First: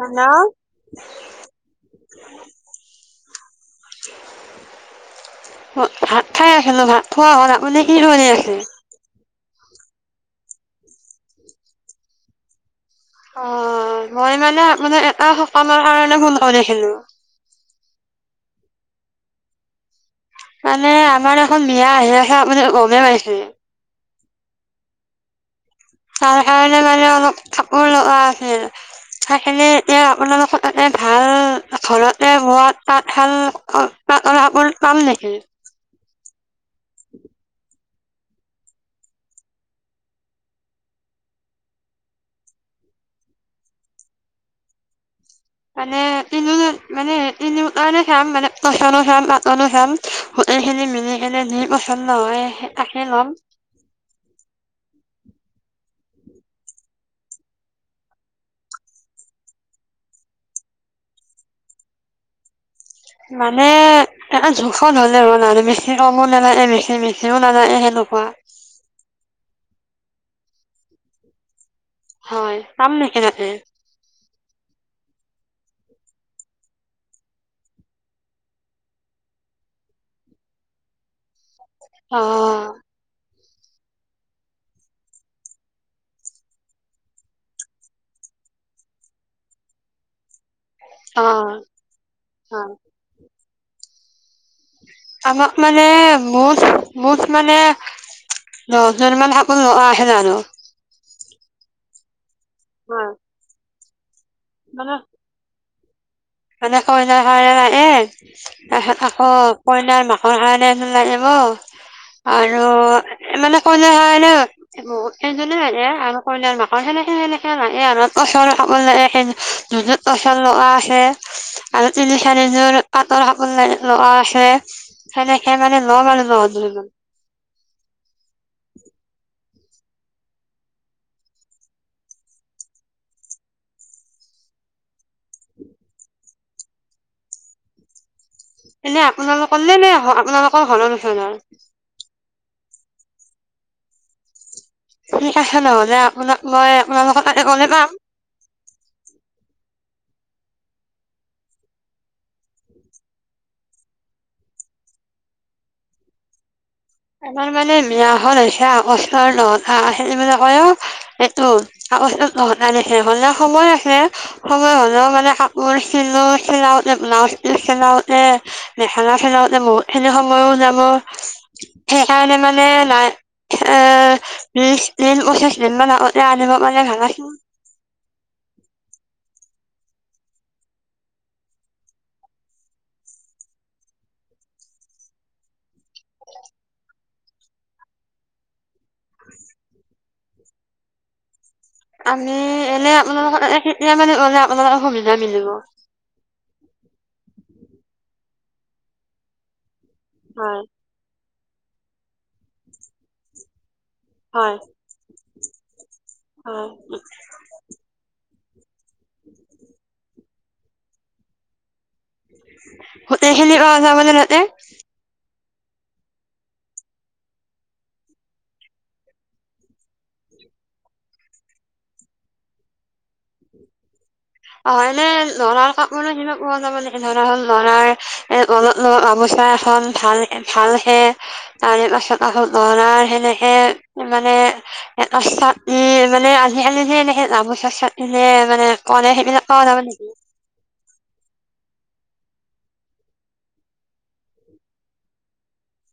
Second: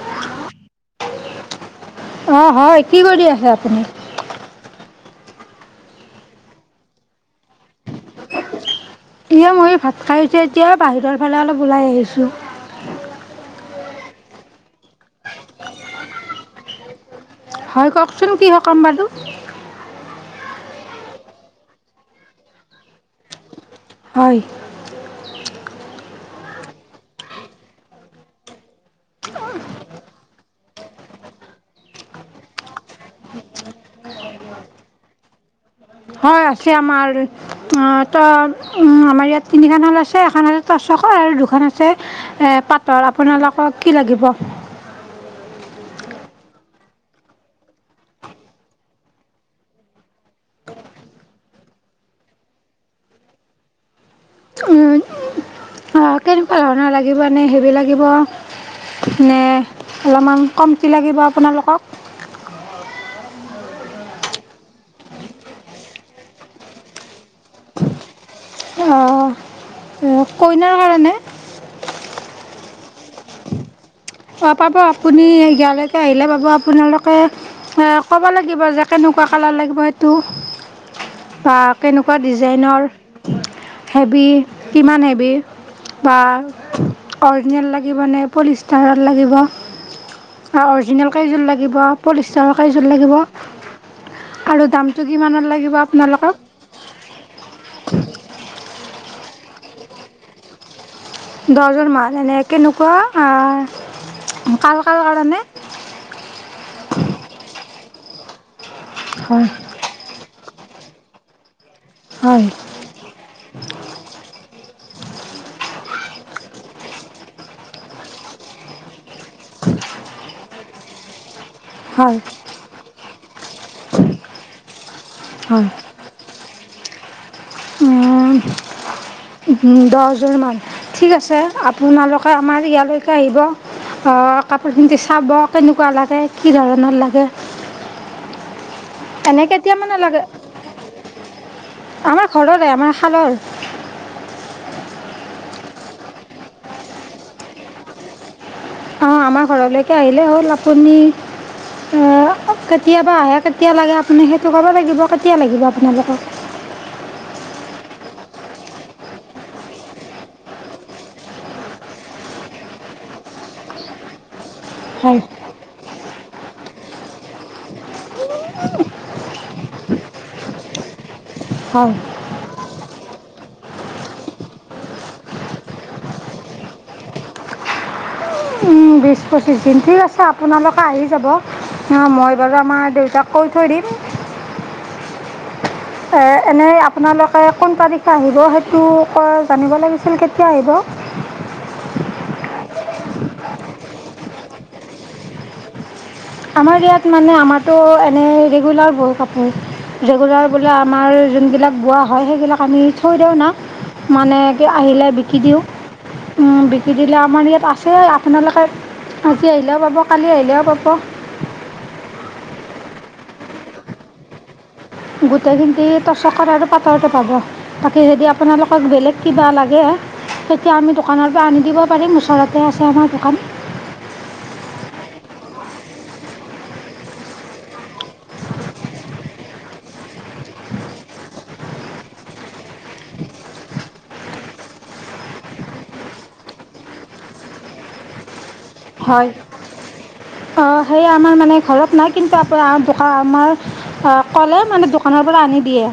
Hello অ', হয় কি কৰি আহে আপুনি? ভাত খাই আছিলো, ভাত খোৱা হ'ল আপুনি কি কৰি আছে? এয়া ময়ো ভাত খাইছো এতিয়া বাহিৰৰ ফালে অলপ ওলাই আহিছোঁ। অ', মই মানে মানে এটা সকামৰ কাৰণে ফোন কৰিছিলো। হয় কওকচোন কি সকাম বাৰু? মানে আমাৰ এখন বিয়া আহি আছে আপুনি গমেই পাইছে। হয়। তাৰ কাৰণে মানে অলপ কাপোৰ লগা আছিল সেইখিনি এতিয়া আপোনালোকৰ তাতে ভাল, ঘৰতে বোৱা তাঁতশাল পাতল কাপোৰ পাম নেকি? হয় আছে আমাৰ অ' ত' আমাৰ ইয়াত তিনিখন শাল আছে এখন হ'ল টচখৰ আৰু দুখন আছে অ পাটৰ। আপোনালোকক কি লাগিব? মানে তিনিও মানে তিনিও মানে চাম মানে টচৰো চাম পাতৰো চাম গোটেইখিনি মিলি কেনে যি পচন্দ হয় সেইখিনি লম। অ', কেনেকুৱা ধৰণৰ লাগিব এনে হেভি লাগিব? নে অলপমান কমতি লাগিব আপোনালোকক? মানে, এটা জোখৰ হলে আৰু বেছি কমো নালাগে বেছি-বেছিও নালাগে সেনেকুৱা। অ', উম, কইনাৰ কাৰণে? হয়, পাম নেকি তাতে? অ', পাব আপুনি। ইয়ালৈকে আহিলে পাব আপোনালোকে অ ক'ব লাগিব যে কেনেকুৱা কালাৰ লাগিব সেইটো বা কেনেকুৱা অ ডিজাইনৰ। হেভি, কিমান হেভি বা অৰিজিনেল লাগিব নে পলিষ্টাৰ লাগিব। অৰিজিনেল অ কেইজোৰ লাগিব? পলিষ্টাৰৰ অ কাৰজোৰ লাগিব? আৰু দাম আমাক মানে, মুঠ-মুঠ মানে দহ যোৰ মান কাপোৰ লগা আছিল আৰু দহযোৰ মান এনে এক কেনেকুৱা হয় আ' মানে কাৰ-কাৰ কাৰণে? মানে কইনা কাৰনে লাগে। [inaudible] আকৌ হয় কইনাৰ মাক মাক্ৰবকাৰনে এযোৰ লাগিব। হয় আৰু মানে কইনা কাৰনে, এজনেই লাগে আৰু কইনাৰ মাকৰ সেনেকে-সেনেকে লাগে আৰু উচৰে-পা-দুজন উচৰ লৰা আছে। [inaudible] আৰু হয় তিনি, চাৰিযোৰ কাপ [unintelligible] সনেকে মানে [unintelligible] আৰু লগ। [unintelligible] দহ যোৰমান, ঠিক আছে আপোনালোকে আমাৰ ইয়ালৈকে আহিব কাপোৰখিনি চাব কেনেকুৱা লাগে কি ধৰণৰ লাগে। [inaudible] এনে কেতিয়া আপোনালোকলৈ নে মানে লাগে আপোনালোকৰ ঘৰৰ ওচৰৰ? [inaudible] আমাৰ ঘৰৰে আমাৰ খালৰ। ঠিক আছে নহলে আপোনাক মই আপোনালোকৰ ততে গ'লে পাম। অঁ আমাৰ ঘৰলৈকে আহিলেই হ'ল আপুনি, কেতিয়াবা আহে কেতিয়া লাগে আপুনি সেইটো ক'ব লাগিব, কেতিয়া লাগিব আপোনালোকক? আমাৰ মানে বিয়াখন হৈছে আগষ্টৰ ন তাৰিখ মানে কয় অ এইটো আগস্টৰ নহটাৰিখে হলে সময় আছে। সময় হ'লেও হয় মানে কাপোৰ চিলো চিলাওতে ব্লাউজ পিল চিলাওতে মেখেলা চিলাওতে বহুত খিনি সময়ো যাব। হয় সেইকাৰণে মানে, নাই এ বিচ দিন পঁচিছ দিনমান আগতে আনিব পাৰিলে মানে ভাল আছিল। বিছ পঁচিছ দিন, ঠিক আছে আপোনালোকে আহি যাব মই বাৰু আমাৰ দেউতাক কৈ থৈ দিম। এনে আপোনালোকে কোন তাৰিখে আহিব সেইতো তো [unintelligible] জানিব লাগিছিল। আপোনি কেতিয়া আহিব? আমি এনে আপোনালোকৰ তাতে কেতিয়া মানে গ'লে আপোনালোকৰ সুবিধা মিলিব? আমাৰ ইয়াত মানে আমাৰতো এনেই ৰেগুলাৰ [unintelligible] কাপোৰ। ৰেগুলাৰ হয় বোলে আমাৰ যোন বিলাক বোৱা হয় সেইবিলাক আমি থৈ দিওঁ না। মানে হয় কি আহিলে বিকি দিওঁ, হয় বিকি দিলে আমাৰ ইয়াত আছে তোমালোকে আজি আহিলেও পাব কালি আহিলে আহিলেও পাব। গোটেইখিনি পোৱা যাবনে তাতে? গোটেইখিনি টচকৰ আৰু পাটৰটো পাব, বাকী যদি আপোনালোকক বেলেগ কিবা লাগে তেতিয়া আমি দোকানৰ পৰা আনি দিব পাৰিম, ওচৰতে আছে আমাৰ দোকান। অ এনে লৰাৰ কাপান স পোৱা য মানে লৰা হল লৰাৰ এ ঘলত গামোচা এখন ভাল ভাল হে তাৰে পাছত আহ লৰাৰ সেনেকে মানে এটা ছাতি মানে আজিকালি যে এনেকে গামোচাৰ চাটিলয় মানে কৰে হয়। সেইবিলাক পোৱা যাব নেকি অ' সেই আমাৰ অ' মানে ঘৰত নায় কিন্তু আমাৰ কলে মানে দোকানৰ পৰা আনি দিয়ে।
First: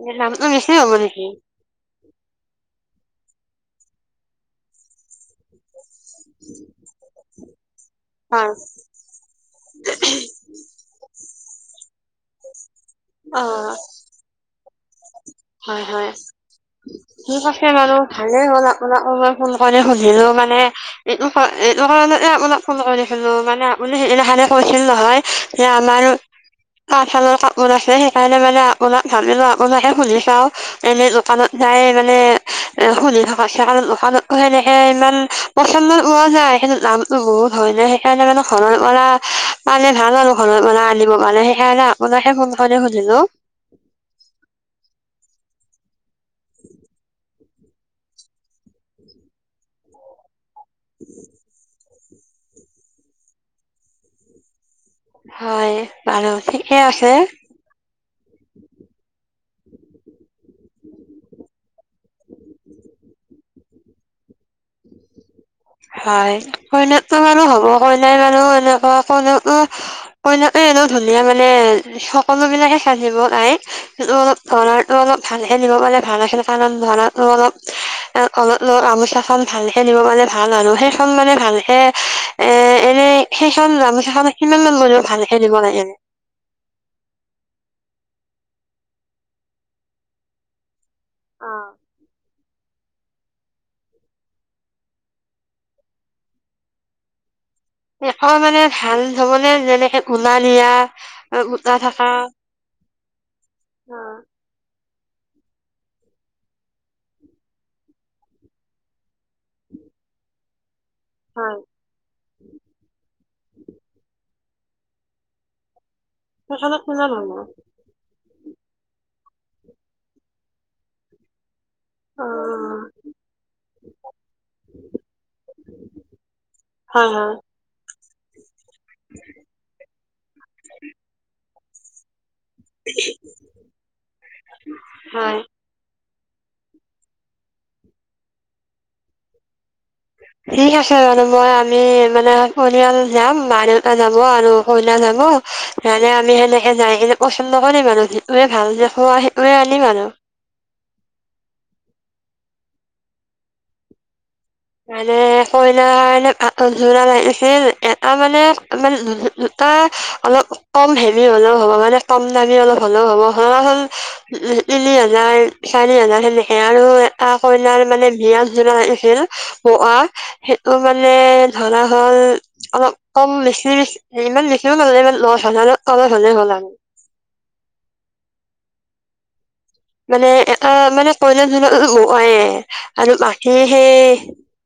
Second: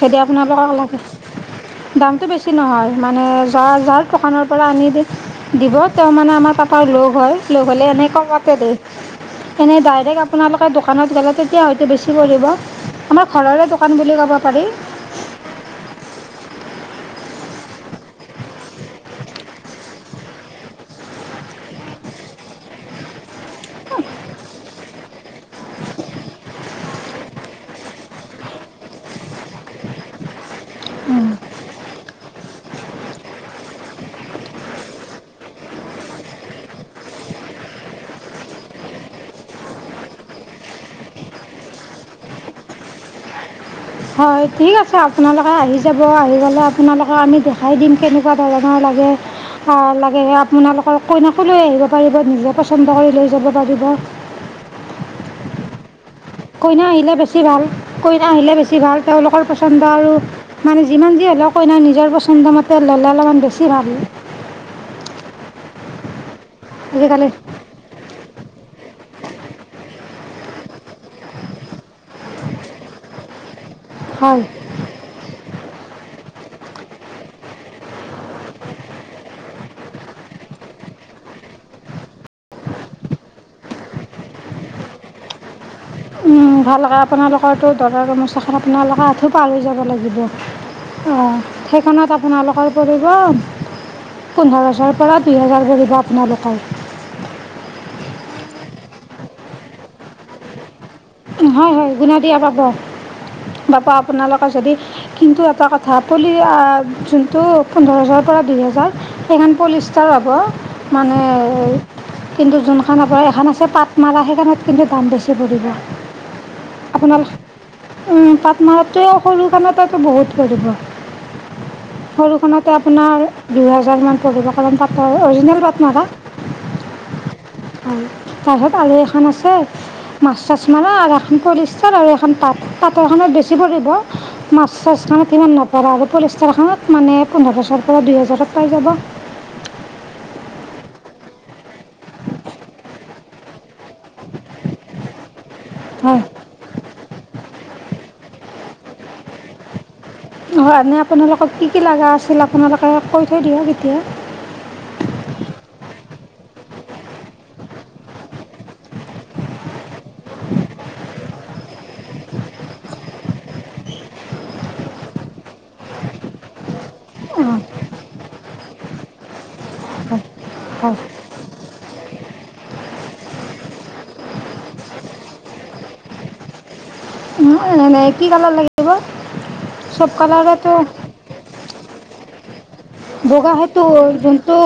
যদি দাম বোৰ আপোনালোকক বেছি হব লাগে নেকি? দামটো বেছি নহয় মানে য জাৰ দোকানৰ পৰা আনি দিয়ে তেওঁ মানে আমাৰ পাপৰ লগ হয় লগ হ'লে হয় এনেকমতে দেই এনেই ডাইৰেক্ট আপোনালোকে দোকানত গ'লে তেতিয়া হয়তো বেছি কি কৰিব? আমাৰ অ ঘৰৰে দোকান বুলি ক'ব পাৰি। হয়- হয় ঠিক আছে মানু ভালেই হ'ল আপোনাকো মই ফোন কৰি সুধিলো মানে, এইটো- এইটো কাৰণতে আপোনাক ফোন কৰিলো মানে আপুনি সেইদিনাখনে কৈছিল নহয় যে আমাৰ তাতশালৰ কাপোৰ আছে সেইকাৰণে মানে ভাবিলো আপোনাকে সুধি চাও, এনেই দোকানত যায় মানে এ সুধি থাকাতচে সেইকাৰণে দোকানত সেনেকে ইমান পচন্দৰ পোৱা যায়, কিন্তু দামটো বহুত হয় ন সেইকাৰণে মানে ঘৰৰ পৰা পালে ভাল আৰু ঘৰৰ পৰা আনিব পালে সেইকাৰণে আপোনাকে ফোন কৰি সুধিলোঁ। হয়, ঠিক আছে আপোনালোকে আহি যাব আহি পেলাই আপোনালোকক আমি দেখাই দিম কেনেকুৱা ধৰণৰ লাগে আ লাগে আপোনালোকৰ কইনাকো লৈ আহিব। পাৰিব নিজে পছন্দ কৰি লৈ যাব পাৰিব। হয়। কইনা আহিলে বেছি ভাল। কইনা আহিলে বেছি ভাল তেওঁলোকৰ পচন্দ আৰু মানে যিমান যি হ'লেও কইনা নিজৰ পচন্দমতে ল'লে অলপমান বেছি ভাল। হয়। কইনাটো আজিকালি বাৰু হ'ব কই তাই বাৰু এনেকুৱা কই কইনাটো এনে ধুনীয়া মানে সকলো বিলাকে চাজিব তাইক অলপ হয় দৰাৰ টো অলপ ভালে নিব পালে ভাল আছিল কাৰণ দৰাটো অলপ- অলপ [unintelligible] গামোছাখন ভালকে নিব পালে ভাল আৰু সেইখন মানে ভালকে এ এনে সেইখন গামোছাখন কিমান মান ল'লে ভালকে দিব লাগিল উম, ভালকে আপোনালোকৰ দৰাৰ গামোচাখন আপোনালোকৰ আঁঠু পাৰ হৈ যাব লাগিব। অঁ, সেইখনত আপোনালোক [unintelligible] পৰিব, পোন্ধৰ হেজাৰৰ পৰা দুই হেজাৰ পৰিব আপোনালোকৰ। অঁ মানে ভাল ধৰণে যেনেকে গুনা দিয়া গোটা হয়- হয় থকা গুনা দিয়া পাব, বাপা আপোনালোকৰ যদি কিন্তু এটা কথা, পলি অ যোনটো পোন্ধৰ হেজাৰৰ পৰা দুই হেজাৰ সেইখন পলিষ্টাৰ হ'ব মানে হয় কিন্তু যোনখান আপোনা এখন আছে পাটমালা সেইখনত কিন্তু দাম বেছি পৰিব। সেইখনত কিমান ল' ব। উম, পাটমাৰতটো সৰু খনতে বহুত পৰিব। অ সৰুখনতে আপোনাৰ দুই হাজাৰ মান পৰিব, কাৰণ পাতৰ অৰিজিনেল পাটমৰা, হয় হয় তাৰপিছত আৰু এখন আছে মাছ চাছ মাৰা [unintelligible] পলিষ্টাৰ আৰু এখন পাত পাতৰখনত বেছি পৰিব, মাছ চাছখনত হয় সিমান নপৰে আৰু পলিষ্টাৰখনত মানে পোন্ধৰচৰ পৰা দুই হেজাৰত পাই যাব। ঠিক আছে বাৰু মই আমি মানে পৰিয়াল যাম, মা দেউতা যাব আৰু কইনা যাব মানে হয় আমি সেনেকে যায় কেনে পচন্দ কৰিম আৰু কি টোৱে ভাল দেখুওৱা সেইটোৱে আনিম আৰু। হয়, এনে আপোনালোকক কি- কি লাগা আছিল, আপোনালোকে কৈ থৈ দিয়ক এতিয়া। মানে কইনাৰ কাৰণে পাতৰ যোৰা লাগিছিল এটা মানে- মানে দুটা অলপ কম হেৰী হ'লেও হ'ব মানে কম দামী অলপ হলেও হ'ব, ধৰা হ'ল তিনি হাজাৰ চাৰি হাজাৰ সেনেকে আৰু এটা অঁ হয় কইনাৰ মানে বিয়া জোৰা লাগিছিল বগা সেইটো মানে ধৰা হ'ল অলপ কম বেছি ইমান বেছিও নালাগে ইমান দচ হাজাৰ অলপ কমত হ'লে হ'ল আৰু। নাই -নাই কি কালাৰ লাগিব। চব মানে এটা কালাৰেতো মানে কইনাৰ [unintelligible] [inaudible] বগা হয়তো যোনটোু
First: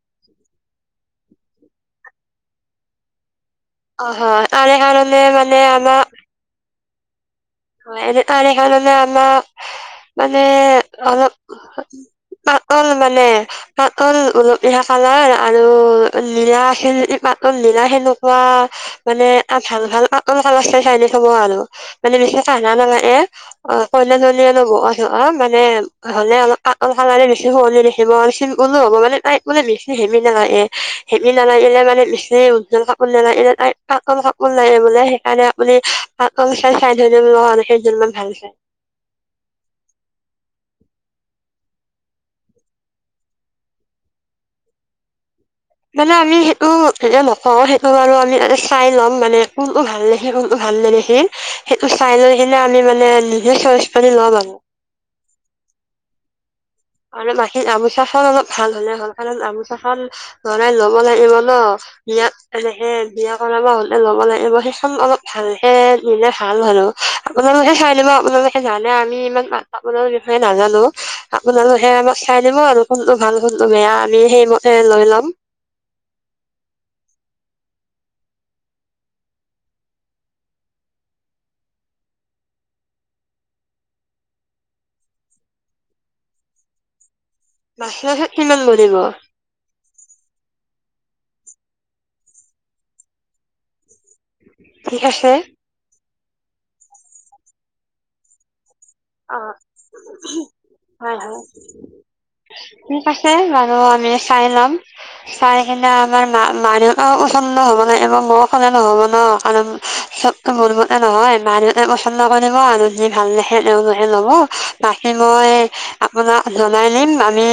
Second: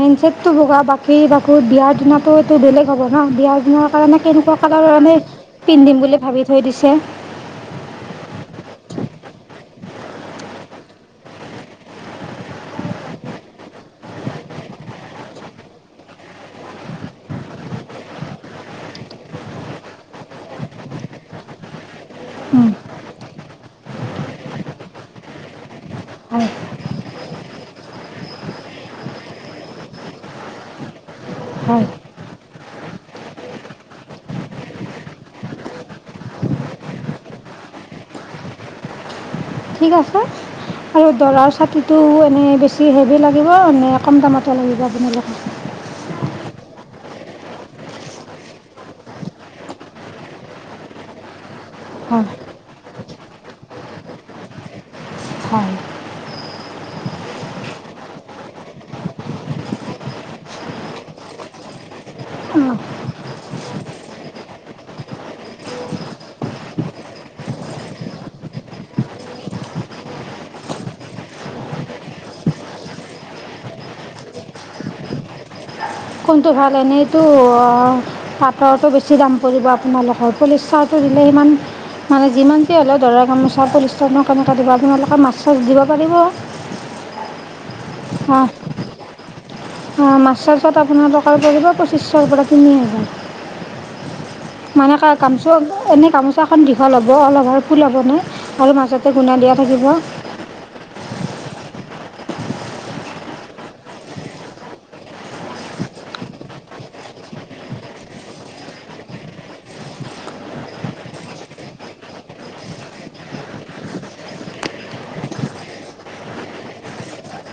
মেইনচেটটো বগা বাকী ৰাখো বিয়াৰ দিনটো এইটো বেলেগ হ'ব ন বিয়াৰ অ কাৰণে হয় কেনেকুৱা তাৰে কালাৰ কাৰণে মানে পিন্ধিম বুলি ভাবি থৈ দিছে হয় এনে ত সেইকাৰণে আমাক মানে অলপ পাতল মানে পাতল উলপহা কালাৰ আৰু নীলা খ পাতল নীলা সেনেকুৱা মানে ভাল ভাল পাতল কালাৰ চাই চাই থ আৰু মানে বিশেষ কা [unintelligible] উম, নালাগ [unintelligible] এ অ কইনা ধল [unintelligible] অল [unintelligible] ব অ মানে হলে হয় অলপ কাটন [unintelligible] কালাৰ বেছি সুৱলি [unintelligible] নখিব [unintelligible] চিমুলো হ'ব মানে তাইত [unintelligible] মানে বিেছি হেমি [unintelligible] নালাগে হেমি নালাগে হয় মানে বিেছি উন কাপোৰ নালাগে তাই [unintelligible] কাটন কাপোৰ লাগে বোলে সেইকাৰণে আপুনি কাটন চাই চাই থ [unintelligible] া [unintelligible] সেজনমান ভাল চায় ঠিক আছে আৰু দৰাৰ ছাতিটো এনেই বেছি হেভি লাগিব নে কম দামতে লাগিব আপোনালোকক মানে আমি সেইটো হে নকওঁ সেইটো বাৰু আমি ত চাই ল'ম মানে কোনটো ভাল নেখি কোনটো ভাল নেদেখি সেইটো চাই হয় লৈ কিনে আমি মানে নিজ চইচ ল'ম আৰু হয় আৰু মখীৰ গামোচা চল অলপ ভাল হলে হল কাৰণ গামোচা চল লৰাই লব লাগিব ন বিয়াত উম, এনেকে বিয়া কৰা হলে লব লাগিব সেইখন অলপ ভালহে নিলে ভাল হ আপোনালোকে চাই লব আপোনালোকে জানে আমি ইমান মাতাপ বিষয়ে নাজানো আপোনালোকহে আমাক খাই দিব আৰু ফোনটো ভাল ফোনটো বেয়া আমি সেইমতে লৈ ল'ম কোনটো ভাল এনেইতটো পাটতো বেছি দাম পৰিব আপোনালোকৰ পলিষ্টাৰটো দিলে সিমান মানে যিমান যি হ'লেও দৰা গামোচা পলিষ্টাৰটো [unintelligible] কেনেকৈ দিব আপোনালোকে মাছ চাছ দিব পাৰিব মাখ মাখত [unintelligible] কিমান মনব [unintelligible] অঁ মাছ চাছত আপোনাৰ টকাৰ পৰিব পঁচিছশৰ পৰা তিনি হাজাৰ মানে ঠিক ক আছে কামচো এনেই কাম চকখন দীঘল হ'ব অলপ আৰু ফুল হ'ব ন আৰু মাাজতে অ গুণা দিয়া থাকিব হয় হয় ঠিক আছে বাৰু আমি চাই লম চাই কিনে আমাৰ মা মানহ প্ৰচন হব নবাৰ ম কনে নহ'ব ন কাৰণ চব মোৰ মতে নহয় মানহ প্ৰচন কৰিব আৰু যি ভাল দেখে এলহে লব বাকী মই আপোনাক জনাই দিম আমি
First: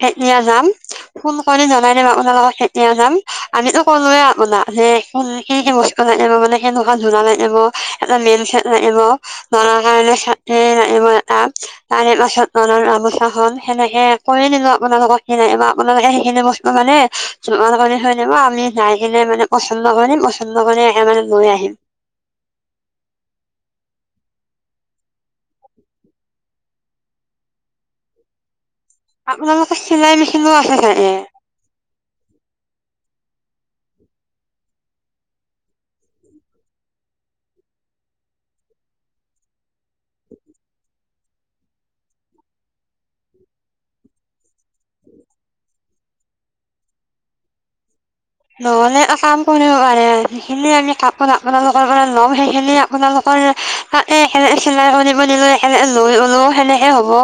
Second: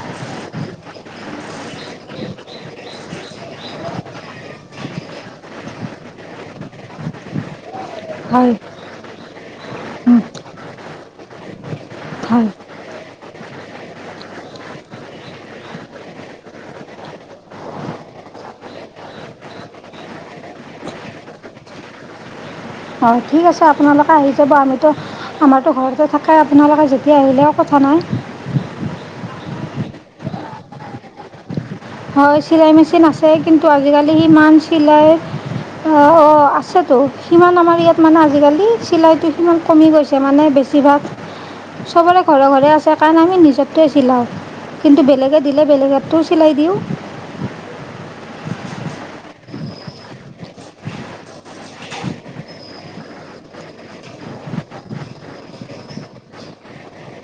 খেতিয়া যাম ফুল ক জনাই দিম আপোনাৰ লগত খেতিয়া যাম আমিতো কলোয়ে আপোনাক যে ফুল কি কি মস্ক নিব মানে সনেকুৱা ধনা ননিব এটা মেইন হয় খে নিব ধৰাাৰ কাৰণে উম, [unintelligible] হয় পাছত [unintelligible] গামোচাখন সেনেকে কৰি নিিলো আপোনালোকক কি নিব আপোনালোকে সেইখিনি বস্তু মানে যোগাৰ কৰি থৈ দিব আমি যাই কিনে মানে পচন্দ কৰিম পচন্দ কৰি মানে লৈ আহিম হয় ঠিক আছে আপোনালোকে আহি যাব আমিতো আমাৰতো ঘৰতে থাকে আপোনালোকে যেতিয়া আহিলেও কথা নাই আপোনালোকৰ চিলাই মেচিনো আছে চাগে হয় চিলাই মেচিন আছে আছে কিন্তু আজিকালি সিমান চিলাই অঁ আছেতো সিমান আমাৰ ইয়াত মানে আজিকালি চিলাইটো সিমান কমি গৈছে মানে বেছিভাগ চবৰে ঘৰে ঘৰে আছে কাৰণ আমি নিজতোৱে চিলাওঁ কিন্তু বেলেগে দিলে বেলেগো চিলাই দিওঁ নহ'লে এটা কাম কৰিব পাৰে যিখিনি আমি কাপোৰ আপোনালোকৰ পৰা ল'ম সেইখিনি আপোনালোকৰ ত চিলাই কৰি নিলৈ লৈ ওলো সেনেকে হ'ব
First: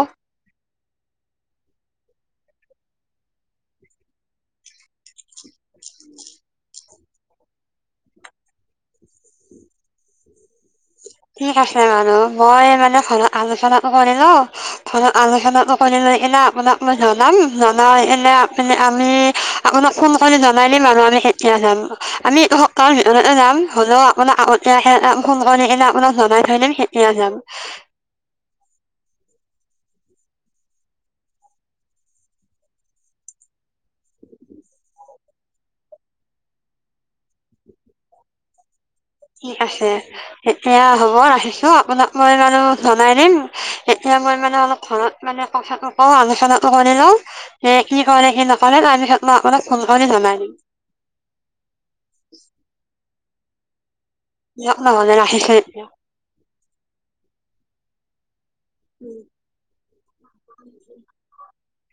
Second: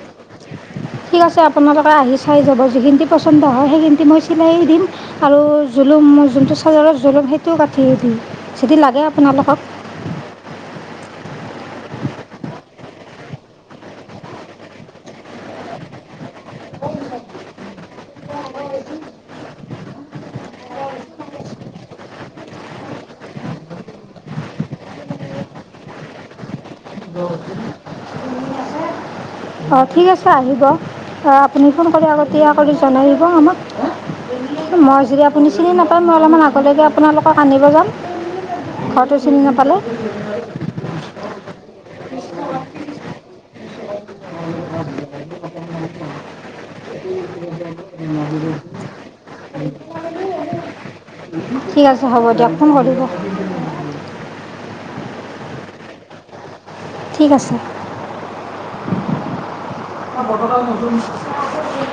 ঠিক আছে আপোনালোকে আহি চাই যাব যিখিনি পচন্দ হয় সেইখিনি মই চিলাই দিম আৰু জোলোম মই যোনটো চাৰ্জাৰত জোলোম সেইটোও কাটিয় দিম যদি লাগে আপোনালোকক ঠিক আছে মানুহ মই মানে ঘৰত আলোচনাটো কৰিলো ঘৰত আলোচনাাতটো কৰি লৈ এনা আপোনাক মই জনাম জনাইলে আপ আমি আপোনাক ফোন কৰি জনাই দিি মানুহ আমি এতিয়া যাম আমি সপ্তাহৰ ভিতৰতে যাম হলেও আপোনাক [unintelligible] ফোন কৰি এলাম আপাক জনাই থৈ নে সেইয়া যাব অঁ ঠিক আছে আহিব অ আপুনি ফোন কৰি আগতীয়া কৰি জনাই দিব আমাক মই যদি আপুনি চিনি নাপায় মই অলপমান আগলৈকে আপোনালোকক আনিব যাম ঘৰটো চিনি ঠিক নাপালে আছে এয়া হ'ব ৰাখিছো আপোনাক মই মানে জনাই দিম এতিয়া মই মানে অলপ ঘৰত মানে কথাটো কওঁ আলোচনাটো শ লওঁ এ কি কৰে কি নকৰে আমি মই আপোনাক ফোন কৰি জনাই দিম ঠিক আছে হ'ব দিয়ক ফোন কৰিব [unintelligible] দিয়ক নহলে ৰাখিছোঁ এতিয়া ঠিক আছে উম স [unintelligible]